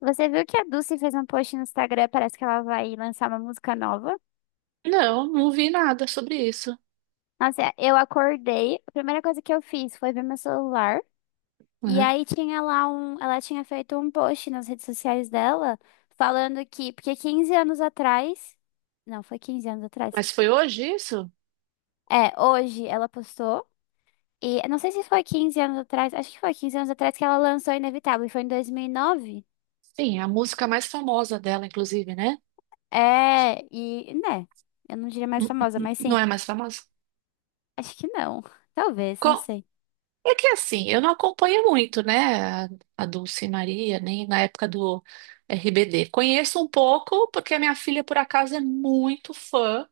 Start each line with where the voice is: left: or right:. left: Você viu que a Dulce fez um post no Instagram, parece que ela vai lançar uma música nova.
right: Não, não vi nada sobre isso.
left: Nossa, eu acordei, a primeira coisa que eu fiz foi ver meu celular, e
right: Uhum.
left: aí tinha lá ela tinha feito um post nas redes sociais dela, falando que, porque 15 anos atrás, não, foi 15 anos atrás.
right: Mas foi hoje isso?
left: É, hoje ela postou, e eu não sei se foi 15 anos atrás, acho que foi 15 anos atrás que ela lançou Inevitável, e foi em 2009.
right: Sim, a música mais famosa dela, inclusive, né?
left: É, e, né, eu não diria mais
right: N-
left: famosa, mas
right: Não
left: sim,
right: é mais famosa?
left: acho que não. Talvez, não
right: Co-
left: sei.
right: É que assim, eu não acompanho muito, né? A Dulce Maria, nem na época do RBD. Conheço um pouco, porque a minha filha, por acaso, é muito fã.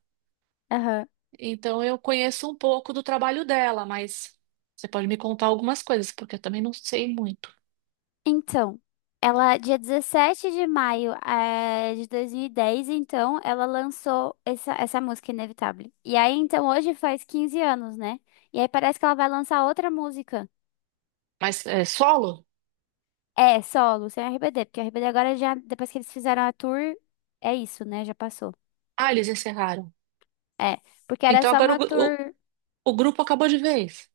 left: Aham.
right: Então eu conheço um pouco do trabalho dela, mas você pode me contar algumas coisas, porque eu também não sei muito.
left: Então, ela, dia 17 de maio, de 2010, então, ela lançou essa música Inevitável. E aí, então, hoje faz 15 anos, né? E aí parece que ela vai lançar outra música.
right: Mas é solo?
left: É, solo, sem RBD, porque RBD agora já, depois que eles fizeram a tour, é isso, né? Já passou.
right: Ah, eles encerraram.
left: É, porque era
right: Então
left: só
right: agora
left: uma tour.
right: o grupo acabou de vez.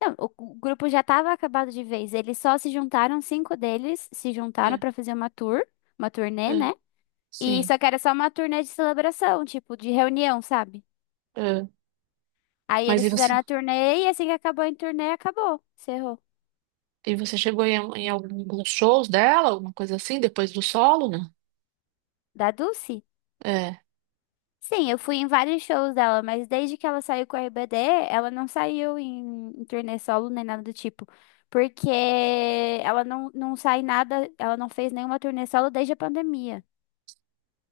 left: Não, o grupo já tava acabado de vez. Eles só se juntaram, cinco deles se juntaram
right: É,
left: pra fazer uma tour, uma turnê,
right: é,
left: né? E
right: sim.
left: só que era só uma turnê de celebração, tipo, de reunião, sabe?
right: É.
left: Aí
right: Mas
left: eles
right: e você,
left: fizeram a turnê e assim que acabou a turnê, acabou. Encerrou.
right: chegou em alguns shows dela, alguma coisa assim, depois do solo, né?
left: Da Dulce?
right: É.
left: Sim, eu fui em vários shows dela, mas desde que ela saiu com a RBD, ela não saiu em turnê solo nem nada do tipo. Porque ela não sai nada, ela não fez nenhuma turnê solo desde a pandemia.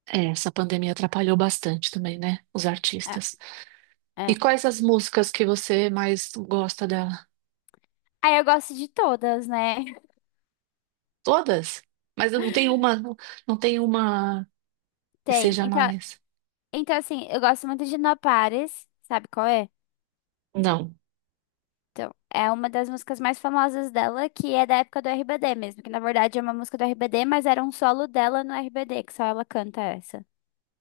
right: É, essa pandemia atrapalhou bastante também, né? Os
left: É,
right: artistas. E
left: é.
right: quais as músicas que você mais gosta dela?
left: Aí eu gosto de todas, né?
right: Todas? Mas não tem uma, não tem uma que
left: Tem.
right: seja
left: Então,
right: mais.
left: assim, eu gosto muito de No Pares, sabe qual é?
right: Não.
left: Então, é uma das músicas mais famosas dela, que é da época do RBD mesmo, que na verdade é uma música do RBD, mas era um solo dela no RBD, que só ela canta essa.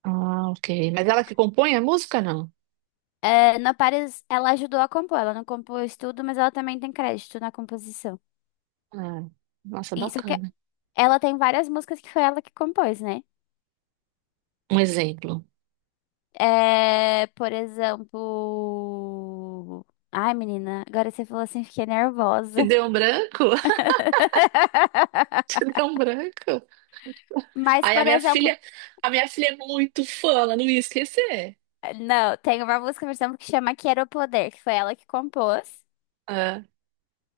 right: Ah, ok. Mas ela que compõe a música, não?
left: É, na Paris, ela ajudou a compor, ela não compôs tudo, mas ela também tem crédito na composição.
right: Ah, nossa,
left: E só que
right: bacana.
left: ela tem várias músicas que foi ela que compôs, né?
right: Um exemplo.
left: É, por exemplo. Ai, menina, agora você falou assim, fiquei
right: Te
left: nervosa.
right: deu um branco? Te deu um branco?
left: Mas,
right: Aí a
left: por
right: minha
left: exemplo,
right: filha, é muito fã, ela não ia esquecer.
left: não, tem uma música, por exemplo, que chama Quero Poder, que foi ela que compôs.
right: É,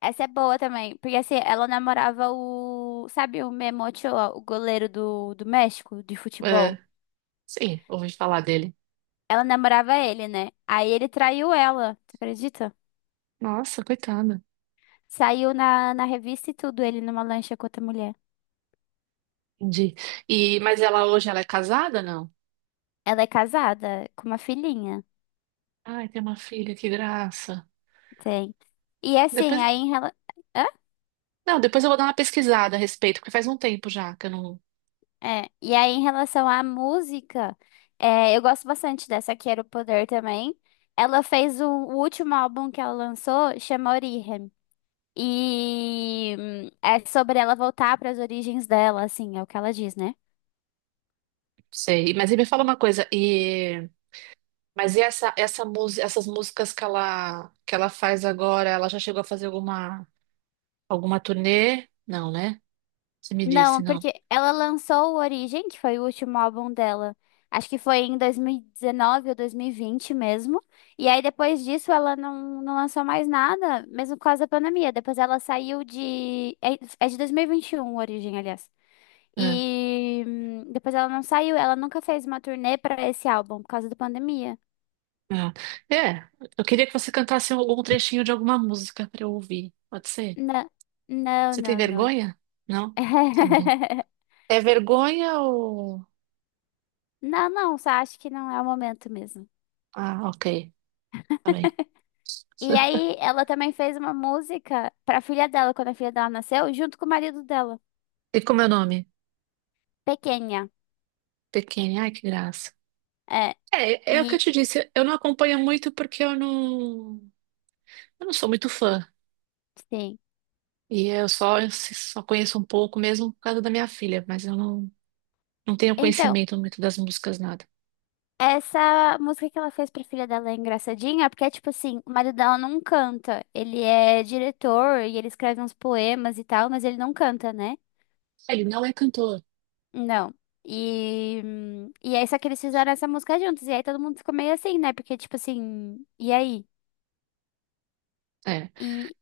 left: Essa é boa também, porque assim, ela namorava o, sabe, o Memo Ochoa, o goleiro do México de
right: é,
left: futebol.
right: sim, ouvi falar dele.
left: Ela namorava ele, né? Aí ele traiu ela, tu acredita?
right: Nossa, coitada.
left: Saiu na revista e tudo, ele numa lancha com outra mulher.
right: Entendi. E, mas ela hoje ela é casada, não?
left: Ela é casada, com uma filhinha,
right: Ai, tem uma filha, que graça.
left: tem. E assim,
right: Depois,
left: aí em relação.
right: não, depois eu vou dar uma pesquisada a respeito, porque faz um tempo já que eu não
left: É, e aí em relação à música, eu gosto bastante dessa Quero Poder também. Ela fez o último álbum que ela lançou, chama Origem. E é sobre ela voltar para as origens dela, assim, é o que ela diz, né?
right: sei. Mas e me fala uma coisa, e mas e essa música, essas músicas que ela faz agora, ela já chegou a fazer alguma turnê? Não, né? Você me disse,
left: Não,
right: não.
left: porque ela lançou o Origem, que foi o último álbum dela. Acho que foi em 2019 ou 2020 mesmo. E aí depois disso ela não lançou mais nada, mesmo por causa da pandemia. Depois ela saiu de. É de 2021 o Origem, aliás.
right: É.
left: E depois ela não saiu, ela nunca fez uma turnê pra esse álbum por causa da pandemia.
right: Ah, é, eu queria que você cantasse algum trechinho de alguma música para eu ouvir. Pode ser?
left: Não, não,
right: Você tem
left: não, não.
right: vergonha? Não? Tá bem. É vergonha ou.
left: Não, não, só acho que não é o momento mesmo.
right: Ah, ok. Tá bem.
left: E aí ela também fez uma música pra filha dela, quando a filha dela nasceu, junto com o marido dela,
right: E como é o nome?
left: pequena.
right: Pequena. Ai, que graça.
left: É,
right: É, é o que eu
left: e
right: te disse. Eu não acompanho muito porque eu não. Eu não sou muito fã.
left: sim.
right: E eu só conheço um pouco mesmo por causa da minha filha, mas eu não tenho
left: Então,
right: conhecimento muito das músicas, nada.
left: essa música que ela fez pra filha dela é engraçadinha, porque é tipo assim, o marido dela não canta. Ele é diretor e ele escreve uns poemas e tal, mas ele não canta, né?
right: Ele não é cantor.
left: Não. E aí, só que eles fizeram essa música juntos. E aí todo mundo ficou meio assim, né? Porque, tipo assim, e aí?
right: É.
left: e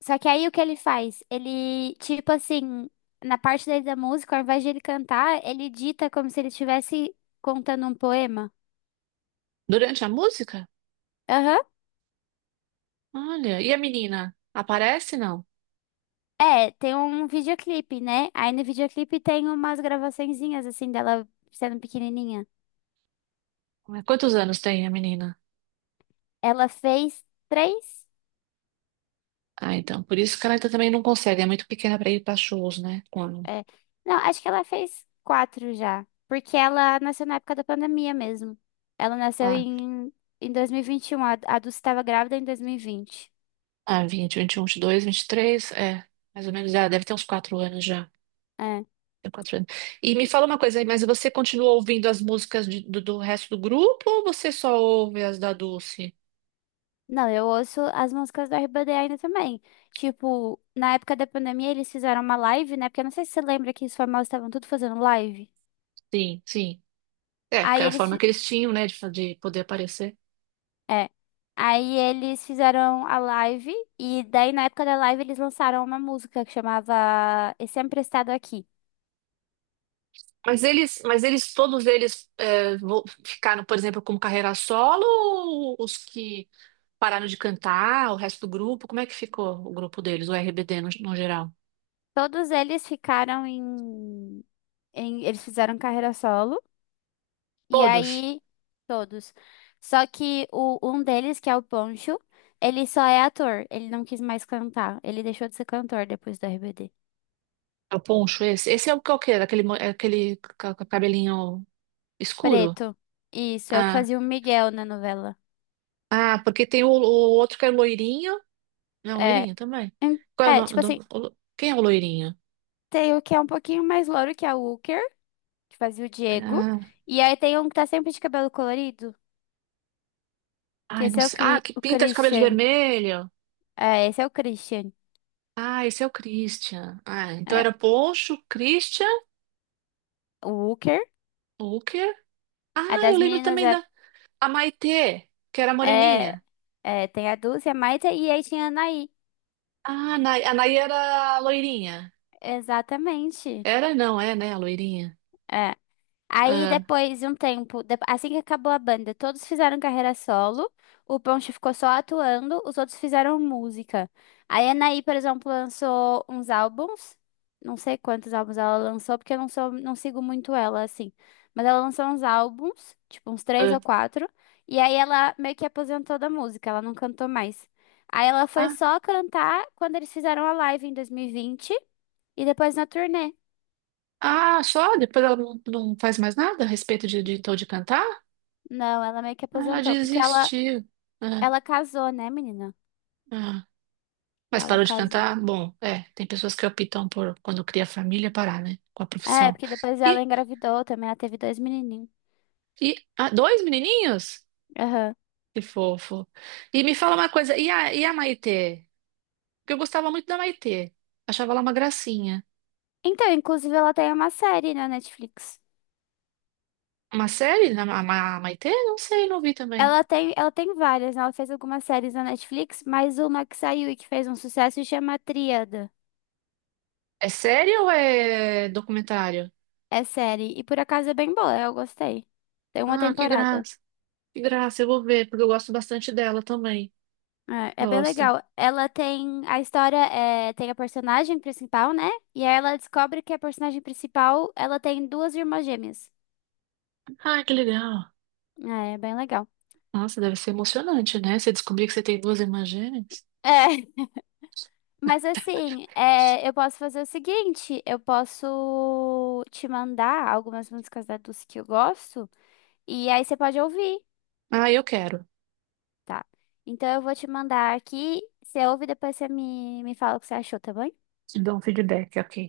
left: Só que aí o que ele faz? Ele, tipo assim, na parte daí da música, ao invés de ele cantar, ele dita como se ele estivesse contando um poema.
right: Durante a música?
left: Aham.
right: Olha, e a menina? Aparece, não?
left: É, tem um videoclipe, né? Aí no videoclipe tem umas gravaçõezinhas, assim, dela sendo pequenininha.
right: Quantos anos tem a menina?
left: Ela fez três?
right: Ah, então, por isso que ela ainda também não consegue, é muito pequena para ir para shows, né? Quando?
left: É. Não, acho que ela fez quatro já. Porque ela nasceu na época da pandemia mesmo. Ela nasceu
right: Ah,
left: em 2021, a Dulce estava grávida em 2020.
right: ah, 20, 21, 22, 23, é, mais ou menos, já deve ter uns 4 anos já. Tem quatro anos. E me fala uma coisa aí, mas você continua ouvindo as músicas do resto do grupo ou você só ouve as da Dulce?
left: Não, eu ouço as músicas da RBD ainda também. Tipo, na época da pandemia eles fizeram uma live, né? Porque eu não sei se você lembra que os famosos estavam tudo fazendo live.
right: Sim, sim. É, porque
left: Aí
right: era a
left: eles,
right: forma que eles tinham, né, de poder aparecer.
left: é. Aí eles fizeram a live e daí na época da live eles lançaram uma música que chamava Esse Emprestado Aqui.
right: Mas eles, todos eles é, ficaram, por exemplo, como carreira solo, ou os que pararam de cantar, o resto do grupo, como é que ficou o grupo deles, o RBD no geral?
left: Todos eles ficaram eles fizeram carreira solo. E
right: Todos?
left: aí, todos. Só que um deles, que é o Poncho, ele só é ator. Ele não quis mais cantar. Ele deixou de ser cantor depois do RBD.
right: É o poncho esse? Esse é o que é o quê? Aquele, é aquele cabelinho escuro?
left: Preto. Isso, é o que
right: Ah,
left: fazia o Miguel na novela.
right: ah, porque tem o outro que é loirinho. Não,
left: É.
right: loirinho também. Qual é o
left: É,
right: nome
left: tipo
right: do...
left: assim,
right: Quem é o loirinho?
left: tem o que é um pouquinho mais louro, que é o Walker, que fazia o Diego.
right: Ah,
left: E aí tem um que tá sempre de cabelo colorido, que
right: ai, não
left: esse é o,
right: sei. Ah,
left: Cri
right: que
left: o
right: pinta de cabelo de
left: Christian.
right: vermelho.
left: É, esse é o Christian.
right: Ah, esse é o Christian. Ah, então
left: É,
right: era Poncho, Christian,
left: o Walker.
right: Hooker.
left: A
right: Ah, eu
left: das
right: lembro
left: meninas
right: também da a Maitê, que era
left: é,
right: moreninha.
left: é, tem a Dulce, a Maita e aí tinha a Anaí.
right: Ah, a Nay era loirinha.
left: Exatamente.
right: Era, não, é, né, a loirinha.
left: É. Aí
right: Ah,
left: depois de um tempo, assim que acabou a banda, todos fizeram carreira solo, o Ponche ficou só atuando, os outros fizeram música. Aí a Anaí, por exemplo, lançou uns álbuns, não sei quantos álbuns ela lançou, porque eu não sigo muito ela assim. Mas ela lançou uns álbuns, tipo uns três ou
right: ah,
left: quatro, e aí ela meio que aposentou da música, ela não cantou mais. Aí ela foi
right: ah,
left: só cantar quando eles fizeram a live em 2020 e vinte e depois na turnê.
right: ah, só? Depois ela não faz mais nada a respeito de, então, de cantar?
left: Não, ela meio que
right: Ah, ela
left: aposentou, porque ela,
right: desistiu. Ah,
left: ela casou, né, menina?
right: ah. Mas
left: Ela
right: parou de
left: casou.
right: cantar? Bom, é, tem pessoas que optam por, quando cria família, parar, né, com a
left: É,
right: profissão.
left: porque depois ela
right: E,
left: engravidou também, ela teve dois menininhos.
right: e ah, dois menininhos?
left: Aham.
right: Que fofo. E me fala uma coisa, e a Maitê? Porque eu gostava muito da Maitê. Achava ela uma gracinha.
left: Então, inclusive, ela tem uma série na Netflix.
right: Uma série? A Maitê? Não sei, não vi também.
left: Ela tem várias, né? Ela fez algumas séries na Netflix, mas uma que saiu e que fez um sucesso chama Tríada.
right: É série ou é documentário?
left: É série. E por acaso é bem boa, eu gostei. Tem uma
right: Ah, que
left: temporada.
right: graça. Que graça, eu vou ver, porque eu gosto bastante dela também.
left: É, é bem
right: Gosta.
left: legal. Ela tem. A história é, tem a personagem principal, né? E aí ela descobre que a personagem principal ela tem duas irmãs gêmeas.
right: Ah, que legal.
left: É, é bem legal.
right: Nossa, deve ser emocionante, né? Você descobrir que você tem duas irmãs gêmeas.
left: É. Mas assim, eu posso fazer o seguinte: eu posso te mandar algumas músicas da Dulce que eu gosto, e aí você pode ouvir,
right: Ah, eu quero.
left: tá? Então eu vou te mandar aqui, você ouve e depois você me fala o que você achou, tá bom?
right: Te dou um feedback, ok.